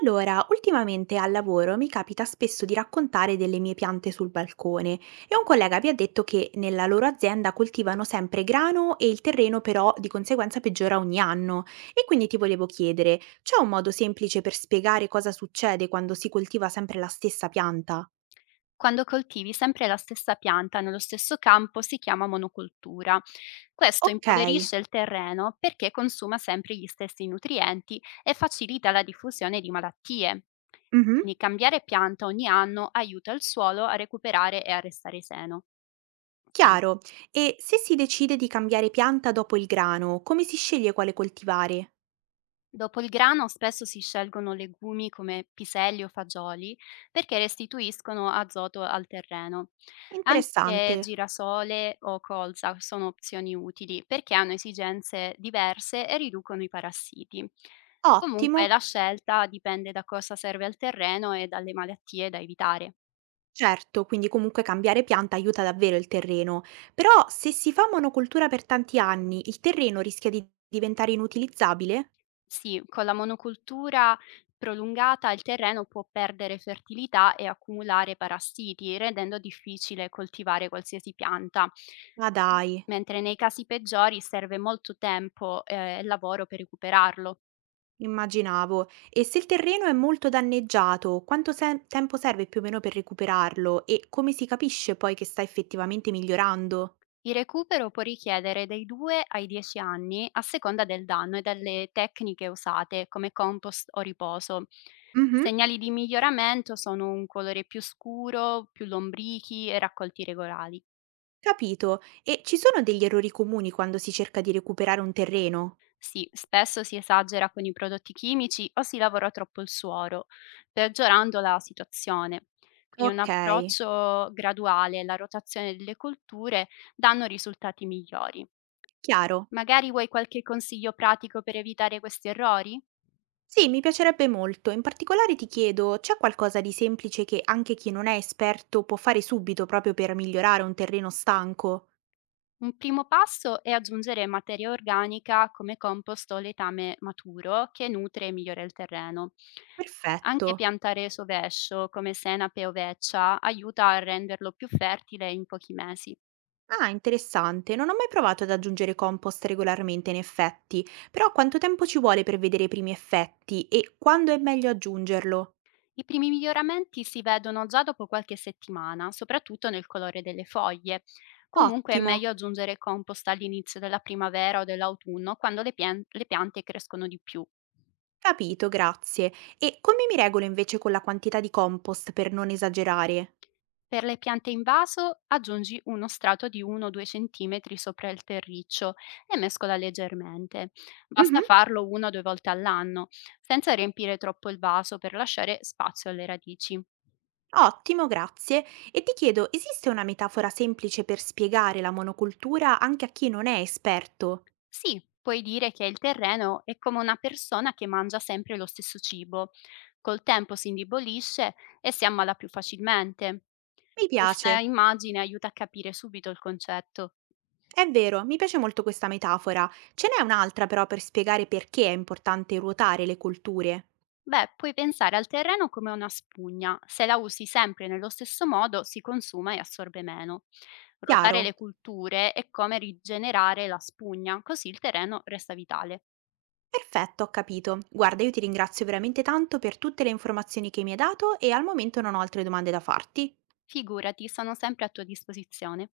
Allora, ultimamente al lavoro mi capita spesso di raccontare delle mie piante sul balcone e un collega mi ha detto che nella loro azienda coltivano sempre grano e il terreno però di conseguenza peggiora ogni anno. E quindi ti volevo chiedere, c'è un modo semplice per spiegare cosa succede quando si coltiva sempre la stessa pianta? Quando coltivi sempre la stessa pianta nello stesso campo si chiama monocultura. Questo Ok, impoverisce il terreno perché consuma sempre gli stessi nutrienti e facilita la diffusione di malattie. mhm, Quindi cambiare pianta ogni anno aiuta il suolo a recuperare e a restare sano. chiaro. E se si decide di cambiare pianta dopo il grano, come si sceglie quale coltivare? Dopo il grano spesso si scelgono legumi come piselli o fagioli perché restituiscono azoto al terreno. Anche Interessante. girasole o colza sono opzioni utili perché hanno esigenze diverse e riducono i parassiti. Ottimo. Comunque la scelta dipende da cosa serve al terreno e dalle malattie da evitare. Certo, quindi comunque cambiare pianta aiuta davvero il terreno, però se si fa monocultura per tanti anni, il terreno rischia di diventare inutilizzabile? Sì, con la monocultura prolungata il terreno può perdere fertilità e accumulare parassiti, rendendo difficile coltivare qualsiasi pianta. Ma dai, Mentre nei casi peggiori serve molto tempo e lavoro per recuperarlo. immaginavo. E se il terreno è molto danneggiato, quanto tempo serve più o meno per recuperarlo e come si capisce poi che sta effettivamente migliorando? Il recupero può richiedere dai 2 ai 10 anni a seconda del danno e dalle tecniche usate, come compost o riposo. Mhm, Segnali di miglioramento sono un colore più scuro, più lombrichi e raccolti regolari. capito. E ci sono degli errori comuni quando si cerca di recuperare un terreno? Sì, spesso si esagera con i prodotti chimici o si lavora troppo il suolo, peggiorando la situazione. Quindi un Ok, approccio graduale e la rotazione delle colture danno risultati migliori. chiaro. Magari vuoi qualche consiglio pratico per evitare questi errori? Sì, mi piacerebbe molto. In particolare ti chiedo, c'è qualcosa di semplice che anche chi non è esperto può fare subito proprio per migliorare un terreno stanco? Un primo passo è aggiungere materia organica come compost o letame maturo che nutre e migliora il terreno. Perfetto. Anche piantare sovescio come senape o veccia aiuta a renderlo più fertile in pochi mesi. Ah, interessante. Non ho mai provato ad aggiungere compost regolarmente, in effetti. Però quanto tempo ci vuole per vedere i primi effetti e quando è meglio aggiungerlo? I primi miglioramenti si vedono già dopo qualche settimana, soprattutto nel colore delle foglie. Comunque è Ottimo. meglio aggiungere compost all'inizio della primavera o dell'autunno, quando le piante crescono di più. Capito, grazie. E come mi regolo invece con la quantità di compost per non esagerare? Per le piante in vaso aggiungi uno strato di 1-2 cm sopra il terriccio e mescola leggermente. Basta Mhm. farlo una o due volte all'anno, senza riempire troppo il vaso per lasciare spazio alle radici. Ottimo, grazie. E ti chiedo, esiste una metafora semplice per spiegare la monocultura anche a chi non è esperto? Sì, puoi dire che il terreno è come una persona che mangia sempre lo stesso cibo. Col tempo si indebolisce e si ammala più facilmente. Mi Questa piace. immagine aiuta a capire subito il concetto. È vero, mi piace molto questa metafora. Ce n'è un'altra però per spiegare perché è importante ruotare le colture. Beh, puoi pensare al terreno come una spugna. Se la usi sempre nello stesso modo, si consuma e assorbe meno. Ruotare Chiaro? le culture è come rigenerare la spugna, così il terreno resta vitale. Perfetto, ho capito. Guarda, io ti ringrazio veramente tanto per tutte le informazioni che mi hai dato e al momento non ho altre domande da farti. Figurati, sono sempre a tua disposizione.